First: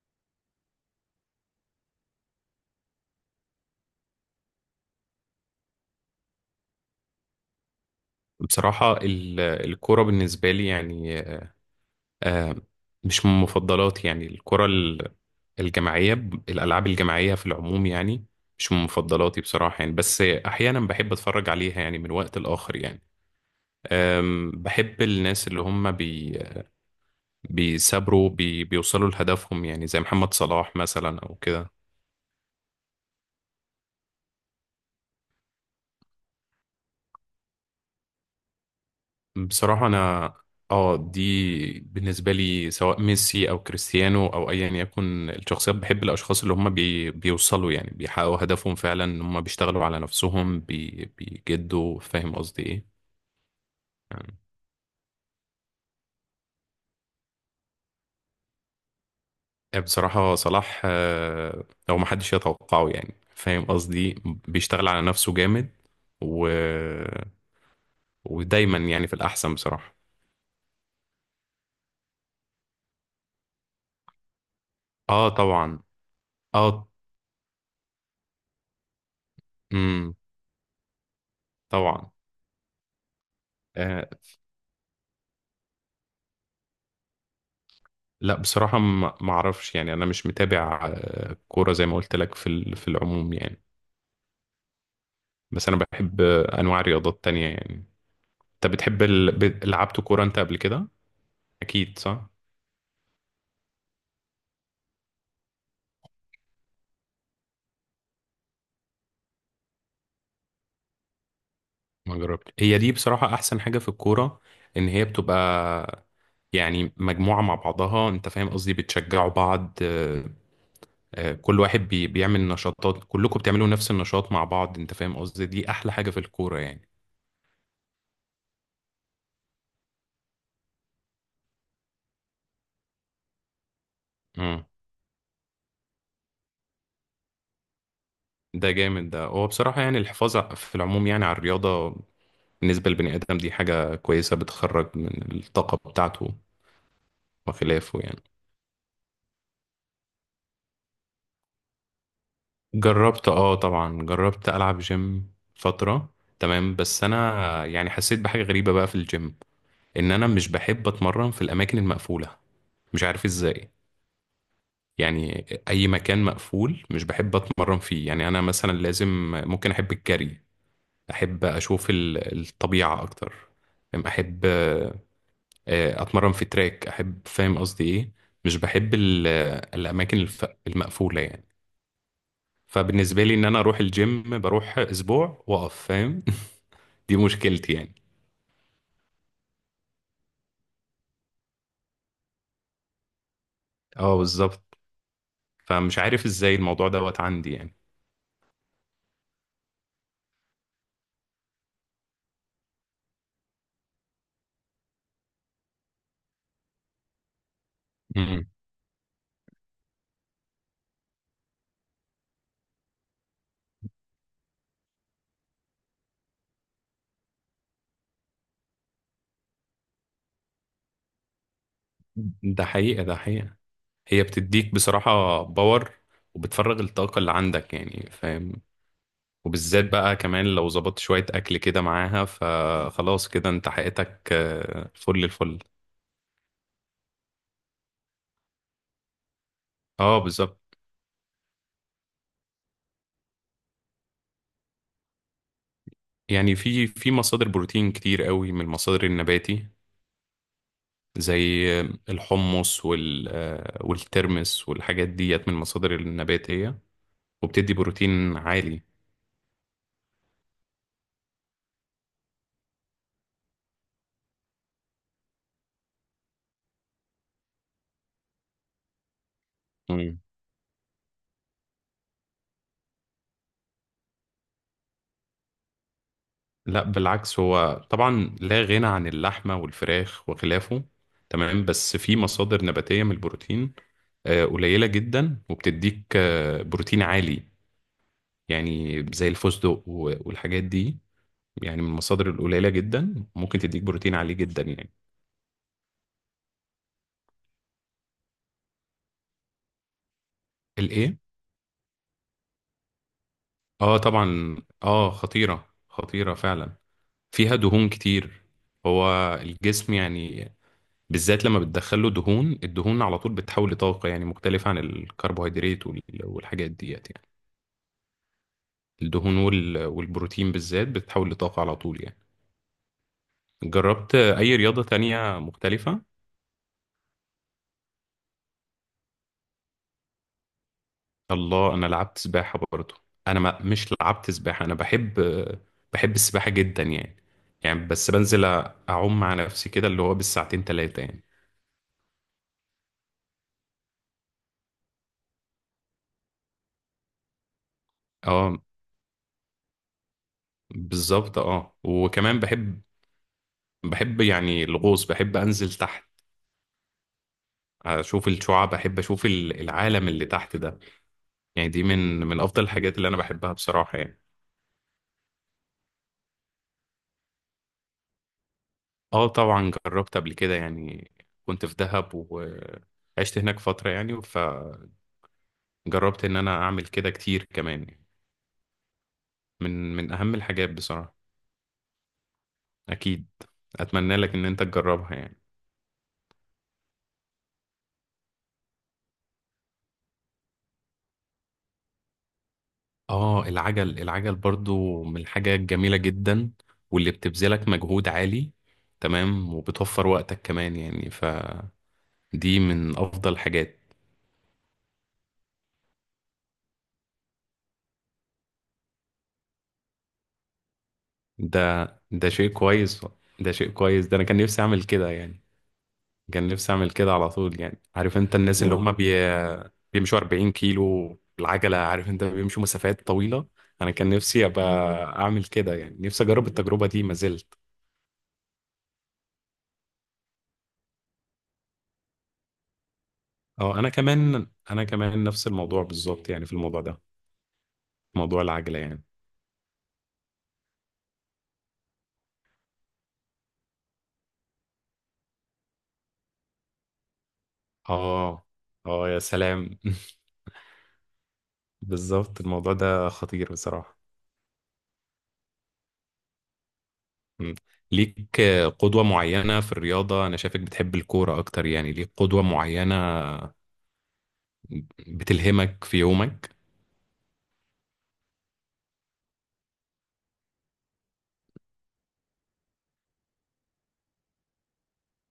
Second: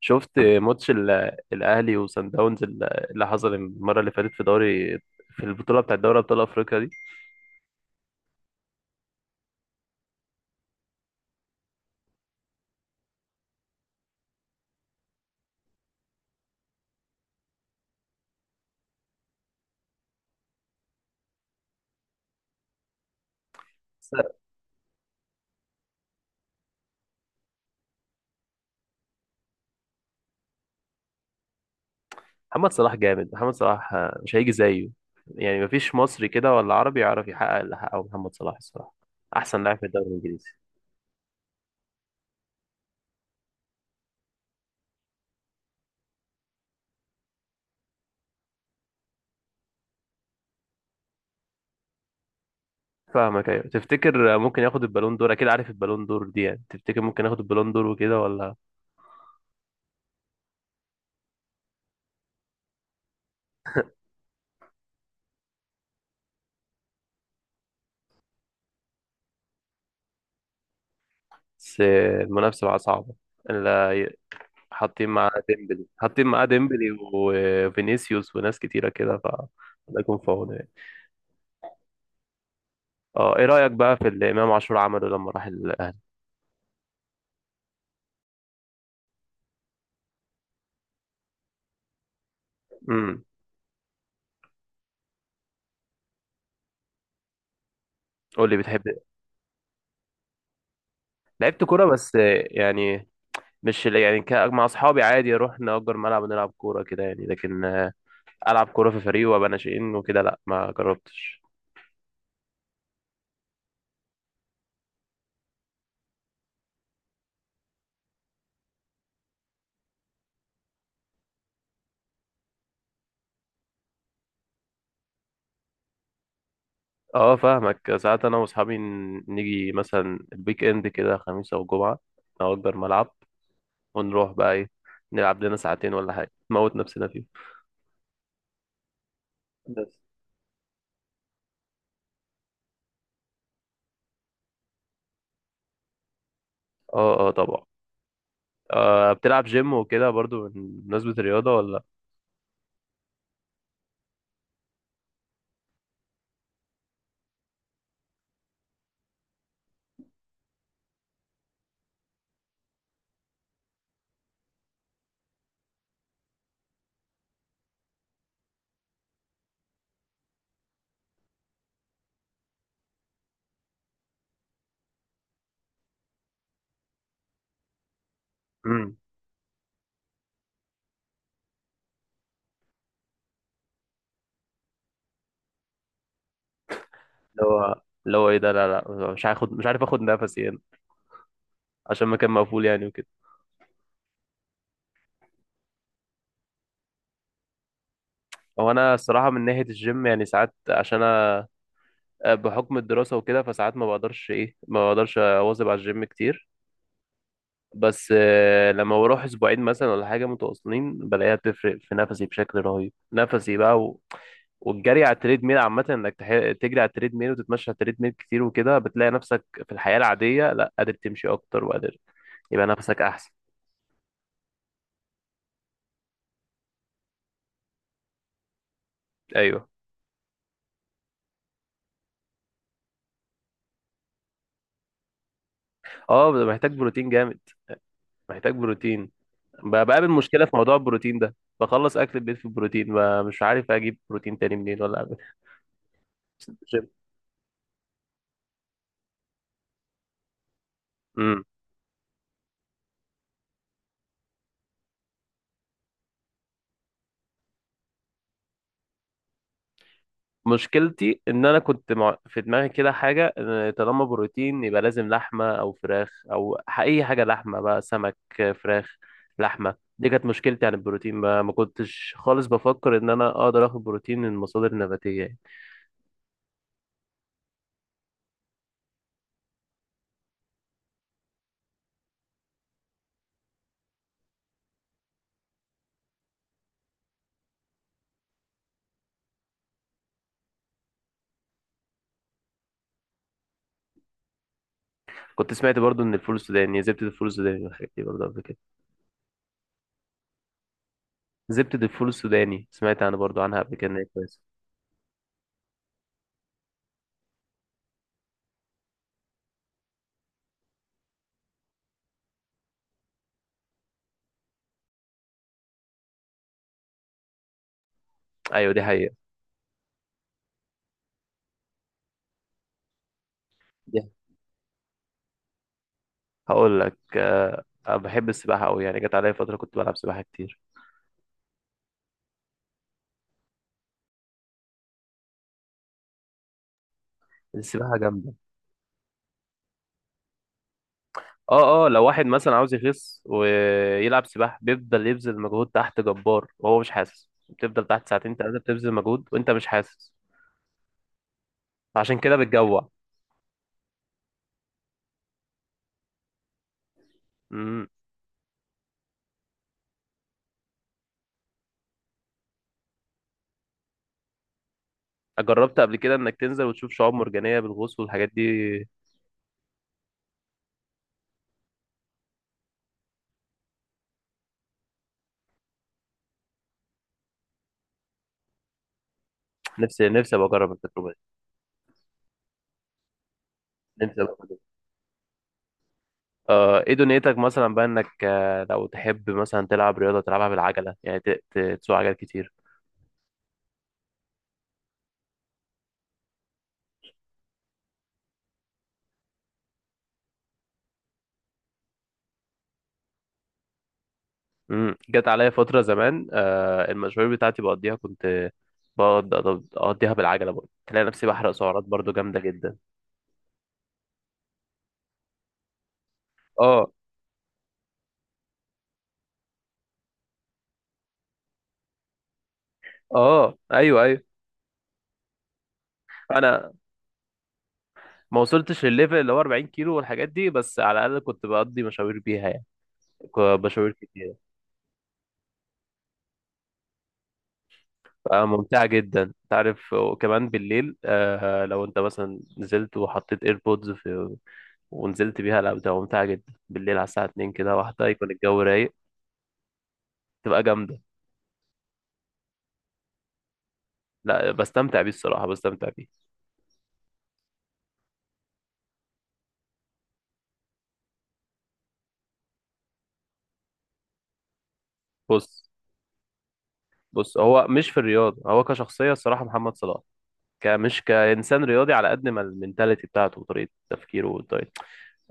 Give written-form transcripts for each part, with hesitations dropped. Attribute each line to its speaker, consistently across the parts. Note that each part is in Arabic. Speaker 1: شفت ماتش الاهلي وصن داونز اللي حصل المره اللي فاتت في البطوله بتاعت دوري ابطال افريقيا دي،
Speaker 2: بصراحة الكرة بالنسبة لي يعني آه، مش من مفضلاتي يعني الجماعية. الألعاب الجماعية في العموم يعني مش من مفضلاتي بصراحة يعني، بس أحيانا بحب أتفرج عليها يعني من وقت لآخر يعني.
Speaker 1: بس.
Speaker 2: بحب الناس اللي هم بيثابروا بيوصلوا لهدفهم، يعني زي محمد صلاح مثلا أو كده.
Speaker 1: محمد صلاح جامد. محمد صلاح مش هيجي زيه، يعني مفيش مصري كده ولا عربي يعرف يحقق اللي حققه محمد صلاح. الصراحه احسن لاعب في
Speaker 2: بصراحة
Speaker 1: الدوري
Speaker 2: أنا
Speaker 1: الانجليزي.
Speaker 2: اه دي بالنسبة لي سواء ميسي أو كريستيانو أو أيا يكن الشخصيات، بحب الأشخاص اللي هم بي بيوصلوا، يعني بيحققوا هدفهم فعلا، إن هم بيشتغلوا على نفسهم بي بيجدوا، فاهم قصدي إيه؟
Speaker 1: فاهمك، ايوه.
Speaker 2: يعني
Speaker 1: تفتكر ممكن ياخد البالون دور؟ اكيد عارف البالون دور دي. يعني تفتكر ممكن ياخد البالون دور وكده ولا؟
Speaker 2: بصراحة صلاح، هو ما حدش يتوقعه يعني، فاهم قصدي إيه؟ بيشتغل على نفسه جامد و... ودايما يعني في الأحسن بصراحة.
Speaker 1: بس المنافسه بقى صعبه،
Speaker 2: اه طبعا،
Speaker 1: حاطين معاه
Speaker 2: اه،
Speaker 1: ديمبلي وفينيسيوس وناس كتيرة كده. الله
Speaker 2: امم،
Speaker 1: يكون في عونه يعني.
Speaker 2: طبعا.
Speaker 1: اه، ايه رأيك بقى في
Speaker 2: آه،
Speaker 1: اللي امام عاشور عمله لما راح الاهلي؟
Speaker 2: لا بصراحة ما اعرفش يعني، انا مش متابع كورة زي ما قلت لك في
Speaker 1: امم
Speaker 2: العموم يعني. بس انا بحب انواع رياضات تانية يعني.
Speaker 1: قول لي،
Speaker 2: انت
Speaker 1: بتحب.
Speaker 2: بتحب لعبت كورة انت قبل كده؟
Speaker 1: لعبت كورة،
Speaker 2: اكيد
Speaker 1: بس
Speaker 2: صح.
Speaker 1: يعني مش يعني مع اصحابي، عادي اروح نأجر ملعب ونلعب كورة كده يعني، لكن العب كورة في فريق وابقى ناشئين وكده، لا ما جربتش.
Speaker 2: ما جربت، هي دي بصراحة احسن حاجة في الكورة، ان هي بتبقى يعني مجموعة مع بعضها، انت فاهم قصدي، بتشجعوا بعض، كل واحد بيعمل نشاطات، كلكم بتعملوا نفس النشاط مع بعض، انت فاهم قصدي؟ دي احلى حاجة في الكورة يعني.
Speaker 1: اه، فاهمك. ساعات انا واصحابي نيجي مثلا الويك اند كده، خميس او جمعة، نأجر ملعب ونروح بقى ايه، نلعب لنا ساعتين ولا حاجة، نموت نفسنا فيه.
Speaker 2: ده جامد، ده هو بصراحة يعني
Speaker 1: بس.
Speaker 2: الحفاظ في العموم يعني على الرياضة بالنسبة للبني آدم، دي حاجة كويسة، بتخرج من الطاقة بتاعته
Speaker 1: اه اه، طبعا.
Speaker 2: وخلافه يعني.
Speaker 1: بتلعب جيم وكده برضو، بمناسبة الرياضة، ولا؟
Speaker 2: جربت اه، طبعا جربت ألعب جيم فترة، تمام، بس أنا يعني حسيت بحاجة غريبة بقى في الجيم، إن أنا مش بحب أتمرن في الأماكن المقفولة، مش عارف إزاي. يعني أي مكان مقفول مش بحب أتمرن فيه، يعني أنا مثلا لازم ممكن أحب الجري، أحب أشوف الطبيعة أكتر، أحب اتمرن في تراك، احب، فاهم قصدي ايه؟ مش بحب
Speaker 1: امم
Speaker 2: الاماكن المقفوله يعني. فبالنسبه لي ان انا اروح الجيم، بروح اسبوع واقف، فاهم؟ دي
Speaker 1: اللي
Speaker 2: مشكلتي
Speaker 1: هو
Speaker 2: يعني.
Speaker 1: اللي هو ايه ده؟ لا لا، مش عارف اخد نفسي هنا، عشان مكان مقفول يعني وكده.
Speaker 2: اه بالظبط، فمش عارف ازاي الموضوع دوت عندي يعني.
Speaker 1: هو انا الصراحة من ناحية الجيم يعني ساعات، عشان انا بحكم الدراسة وكده، فساعات ما بقدرش اواظب على الجيم كتير. بس
Speaker 2: مم.
Speaker 1: لما بروح اسبوعين مثلا ولا حاجه متواصلين، بلاقيها بتفرق في نفسي بشكل رهيب، نفسي بقى والجري على التريد ميل عامه، انك تجري على التريد ميل وتتمشى على التريد ميل كتير وكده، بتلاقي نفسك في الحياه العاديه لا قادر تمشي اكتر، وقادر،
Speaker 2: ده
Speaker 1: يبقى نفسك
Speaker 2: حقيقه، ده
Speaker 1: احسن.
Speaker 2: حقيقه. هي بتديك بصراحه باور، وبتفرغ الطاقه اللي عندك يعني، فاهم؟
Speaker 1: ايوه.
Speaker 2: وبالذات بقى كمان لو ظبطت شويه اكل كده معاها، فخلاص كده انت حقيقتك فل الفل.
Speaker 1: اه، محتاج بروتين جامد. محتاج بروتين بقابل
Speaker 2: اه
Speaker 1: مشكله في موضوع
Speaker 2: بالظبط.
Speaker 1: البروتين ده. بخلص اكل البيت في البروتين، مش عارف اجيب بروتين تاني منين ولا اعمل.
Speaker 2: يعني في في مصادر بروتين كتير قوي من المصادر النباتي،
Speaker 1: جيم.
Speaker 2: زي الحمص والترمس والحاجات ديت، من المصادر النباتية وبتدي بروتين عالي.
Speaker 1: مشكلتي ان انا في دماغي كده حاجه، إن طالما بروتين يبقى لازم لحمه او فراخ او اي حاجه لحمه بقى، سمك، فراخ، لحمه. دي
Speaker 2: مم.
Speaker 1: كانت مشكلتي عن البروتين بقى، ما كنتش خالص بفكر ان انا اقدر اخد بروتين من مصادر نباتيه يعني.
Speaker 2: لا بالعكس، هو طبعا لا غنى عن اللحمة والفراخ وخلافه، تمام، بس في مصادر نباتية من البروتين قليلة جدا، وبتديك بروتين عالي يعني، زي الفستق والحاجات دي يعني، من المصادر القليلة جدا ممكن تديك بروتين عالي جدا يعني.
Speaker 1: كنت سمعت برضو ان الفول السوداني زبده الفول السوداني والحاجات دي برضو قبل كده.
Speaker 2: الايه؟
Speaker 1: زبده الفول السوداني سمعت انا برضو عنها قبل كده ان
Speaker 2: اه
Speaker 1: هي كويسه.
Speaker 2: طبعا. اه خطيرة، خطيرة فعلا، فيها دهون كتير. هو الجسم يعني بالذات لما بتدخله دهون، الدهون على طول بتتحول لطاقة يعني، مختلفة عن الكربوهيدرات والحاجات ديت يعني.
Speaker 1: ايوه، دي حقيقه.
Speaker 2: الدهون والبروتين بالذات بتتحول لطاقة على طول يعني.
Speaker 1: دي،
Speaker 2: جربت أي رياضة تانية مختلفة؟
Speaker 1: هقول لك، أنا بحب السباحه قوي يعني، جت عليا فتره كنت بلعب سباحه كتير.
Speaker 2: الله، أنا لعبت سباحة برضه. أنا ما مش لعبت سباحة، أنا بحب، بحب السباحة جدا يعني. يعني
Speaker 1: السباحه
Speaker 2: بس
Speaker 1: جامده.
Speaker 2: بنزل أعوم مع نفسي كده، اللي هو بالساعتين تلاتة يعني.
Speaker 1: اه اه، لو واحد مثلا عاوز يخس ويلعب سباحة، بيفضل يبذل مجهود تحت جبار وهو مش حاسس، بتفضل تحت ساعتين ثلاثة
Speaker 2: اه
Speaker 1: بتبذل مجهود وانت مش حاسس.
Speaker 2: بالظبط. اه
Speaker 1: عشان كده
Speaker 2: وكمان بحب،
Speaker 1: بتجوع.
Speaker 2: يعني الغوص، بحب انزل تحت،
Speaker 1: امم
Speaker 2: اشوف الشعاب، بحب اشوف العالم اللي تحت ده يعني. دي من افضل الحاجات اللي انا بحبها بصراحة يعني.
Speaker 1: جربت قبل كده انك تنزل وتشوف شعاب مرجانية بالغوص والحاجات دي؟
Speaker 2: اه طبعا جربت قبل كده يعني، كنت في دهب وعشت هناك فترة، يعني فجربت ان انا اعمل كده كتير كمان يعني. من
Speaker 1: نفسي
Speaker 2: من اهم
Speaker 1: نفسي ابقى
Speaker 2: الحاجات
Speaker 1: اجرب التجربة دي.
Speaker 2: بصراحة. اكيد، اتمنى
Speaker 1: نفسي
Speaker 2: لك
Speaker 1: ابقى
Speaker 2: ان
Speaker 1: أجرب.
Speaker 2: انت تجربها يعني.
Speaker 1: ايه دنيتك مثلا بقى انك لو تحب مثلا تلعب رياضة تلعبها بالعجلة يعني، تسوق عجل كتير؟
Speaker 2: اه العجل، العجل برضو من الحاجة الجميلة جدا، واللي بتبذلك مجهود عالي، تمام، وبتوفر وقتك كمان يعني، فدي من أفضل الحاجات.
Speaker 1: جت عليا فترة زمان المشاوير بتاعتي بقضيها، كنت بقعد أقضيها بالعجلة برضه، تلاقي نفسي بحرق سعرات
Speaker 2: ده،
Speaker 1: برضه
Speaker 2: ده
Speaker 1: جامدة
Speaker 2: شيء
Speaker 1: جدا.
Speaker 2: كويس، ده شيء كويس، ده أنا كان نفسي أعمل كده يعني، كان نفسي
Speaker 1: اه
Speaker 2: أعمل كده على طول يعني، عارف أنت الناس اللي هم بيمشوا 40 كيلو بالعجلة، عارف أنت بيمشوا مسافات طويلة.
Speaker 1: اه،
Speaker 2: أنا
Speaker 1: ايوه
Speaker 2: كان
Speaker 1: ايوه.
Speaker 2: نفسي أبقى أعمل كده يعني، نفسي أجرب
Speaker 1: انا
Speaker 2: التجربة دي ما زلت.
Speaker 1: ما وصلتش للليفل اللي هو 40 كيلو والحاجات دي، بس على الاقل كنت بقضي مشاوير بيها يعني،
Speaker 2: اه، أنا
Speaker 1: مشاوير كتير.
Speaker 2: كمان، أنا كمان نفس الموضوع بالظبط يعني في الموضوع ده، موضوع العجلة
Speaker 1: فممتعة
Speaker 2: يعني.
Speaker 1: جدا انت عارف. وكمان بالليل لو انت مثلا نزلت وحطيت ايربودز ونزلت بيها، لا بتبقى ممتعة جدا بالليل على الساعة 2 كده واحدة، يكون
Speaker 2: اه
Speaker 1: الجو رايق،
Speaker 2: اه، يا سلام.
Speaker 1: تبقى جامدة.
Speaker 2: بالظبط، الموضوع ده خطير بصراحة.
Speaker 1: لا بستمتع بيه الصراحة، بستمتع بيه.
Speaker 2: مم. ليك قدوة معينة في الرياضة؟ أنا شايفك بتحب الكورة أكتر يعني. ليك قدوة معينة
Speaker 1: بص
Speaker 2: بتلهمك في يومك؟
Speaker 1: بص، هو مش في الرياضة، هو كشخصية الصراحة محمد صلاح. مش كإنسان رياضي، على قد ما المنتاليتي بتاعته وطريقة تفكيره والطريقة،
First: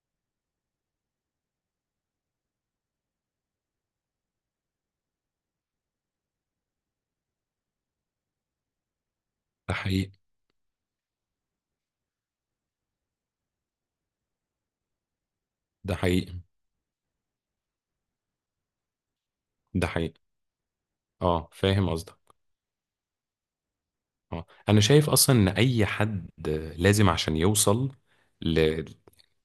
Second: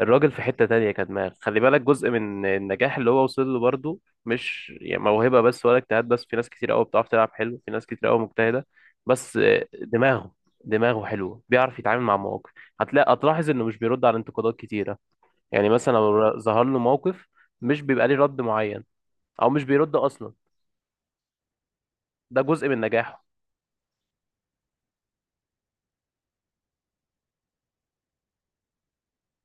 Speaker 1: الراجل في حتة تانية كدماغ. خلي بالك جزء من النجاح اللي هو وصل له برضه، مش يعني موهبة بس ولا اجتهاد بس. في ناس كتير قوي بتعرف تلعب حلو، في ناس كتير قوي مجتهدة بس.
Speaker 2: ده حقيقي.
Speaker 1: دماغه دماغه حلوة، بيعرف يتعامل مع مواقف. هتلاحظ انه مش بيرد على انتقادات كتيرة. يعني مثلا
Speaker 2: ده حقيقي.
Speaker 1: لو ظهر له موقف، مش بيبقى ليه رد معين، او مش
Speaker 2: ده
Speaker 1: بيرد
Speaker 2: حقيقي.
Speaker 1: اصلا.
Speaker 2: اه فاهم قصدك.
Speaker 1: ده جزء من نجاحه.
Speaker 2: اه أنا شايف أصلا إن أي حد لازم عشان يوصل ل...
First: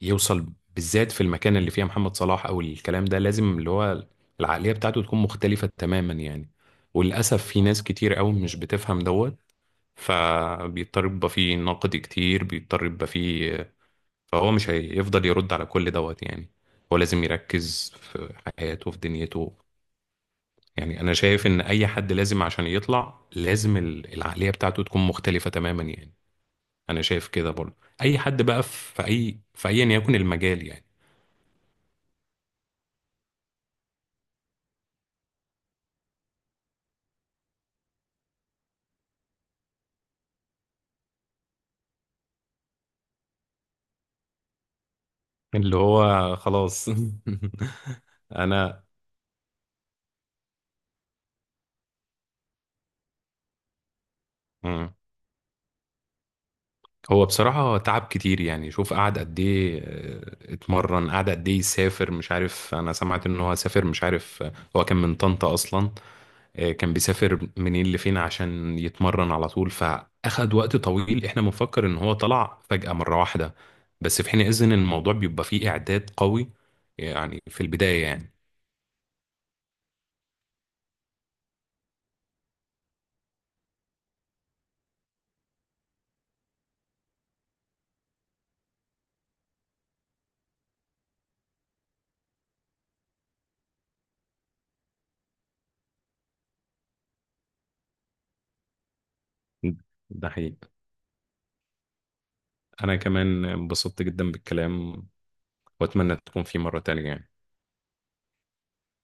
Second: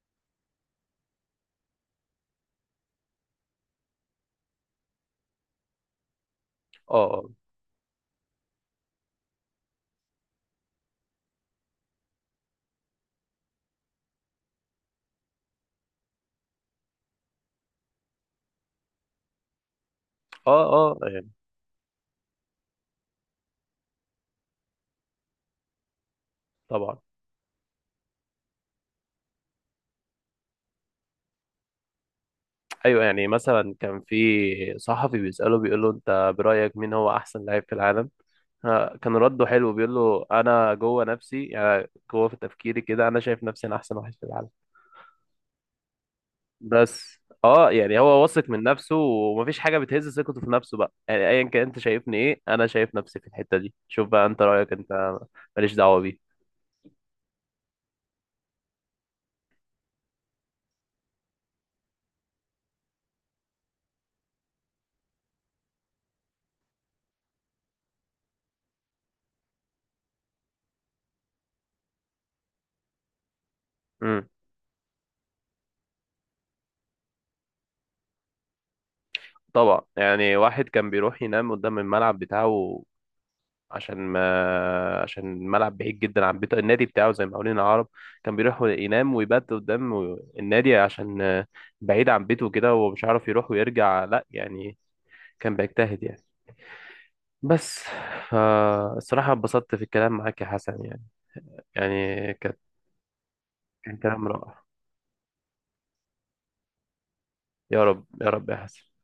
Speaker 2: يوصل بالذات في المكان اللي فيها محمد صلاح او الكلام ده، لازم اللي هو العقلية بتاعته تكون مختلفة تماما يعني.
Speaker 1: اه، آه.
Speaker 2: وللأسف في ناس كتير قوي مش بتفهم دوت، فبيضطر يبقى فيه نقد كتير، بيضطر يبقى فيه، فهو مش هيفضل يرد على كل دوت يعني، هو لازم يركز في حياته في دنيته
Speaker 1: اه اه،
Speaker 2: يعني. أنا
Speaker 1: يعني.
Speaker 2: شايف إن أي حد لازم عشان يطلع، لازم العقلية بتاعته تكون مختلفة تماما يعني.
Speaker 1: طبعا.
Speaker 2: أنا شايف كده برضه، أي حد بقى في أي في أيا يكن المجال يعني.
Speaker 1: ايوه، يعني مثلا كان في صحفي بيسأله، بيقول له انت برأيك مين هو احسن لاعب في العالم. كان رده حلو، بيقول له انا جوه نفسي يعني، جوه في تفكيري كده انا شايف نفسي انا احسن واحد في العالم.
Speaker 2: اللي هو خلاص.
Speaker 1: بس اه، يعني هو واثق من
Speaker 2: انا،
Speaker 1: نفسه ومفيش حاجة بتهز ثقته في نفسه بقى. يعني ايا كان انت شايفني ايه، انا شايف نفسي في الحتة دي. شوف بقى انت رأيك
Speaker 2: مم.
Speaker 1: انت، ماليش دعوة بيه.
Speaker 2: هو بصراحة تعب كتير يعني، شوف قعد قد ايه اتمرن، قعد قد ايه يسافر، مش عارف، انا سمعت ان هو سافر، مش عارف، هو كان من طنطا اصلا، كان بيسافر منين لفين عشان يتمرن على طول، فاخد وقت طويل، احنا بنفكر ان هو طلع فجأة مرة واحدة، بس
Speaker 1: امم
Speaker 2: في حين اذن الموضوع بيبقى فيه اعداد قوي يعني في البداية يعني.
Speaker 1: طبعا. يعني واحد كان بيروح ينام قدام الملعب بتاعه، عشان ما عشان الملعب بعيد جدا عن بيته، النادي بتاعه زي ما قولنا. العرب كان بيروح ينام ويبات قدام النادي عشان بعيد عن بيته كده ومش عارف يروح ويرجع لا يعني. كان بيجتهد يعني. بس. فالصراحة اتبسطت في الكلام
Speaker 2: ده
Speaker 1: معاك يا
Speaker 2: حقيقي.
Speaker 1: حسن يعني كانت
Speaker 2: انا كمان
Speaker 1: كان
Speaker 2: انبسطت
Speaker 1: كلام
Speaker 2: جدا
Speaker 1: رائع.
Speaker 2: بالكلام، واتمنى تكون في مرة تانية يعني.
Speaker 1: يا رب، يا رب يا حسن.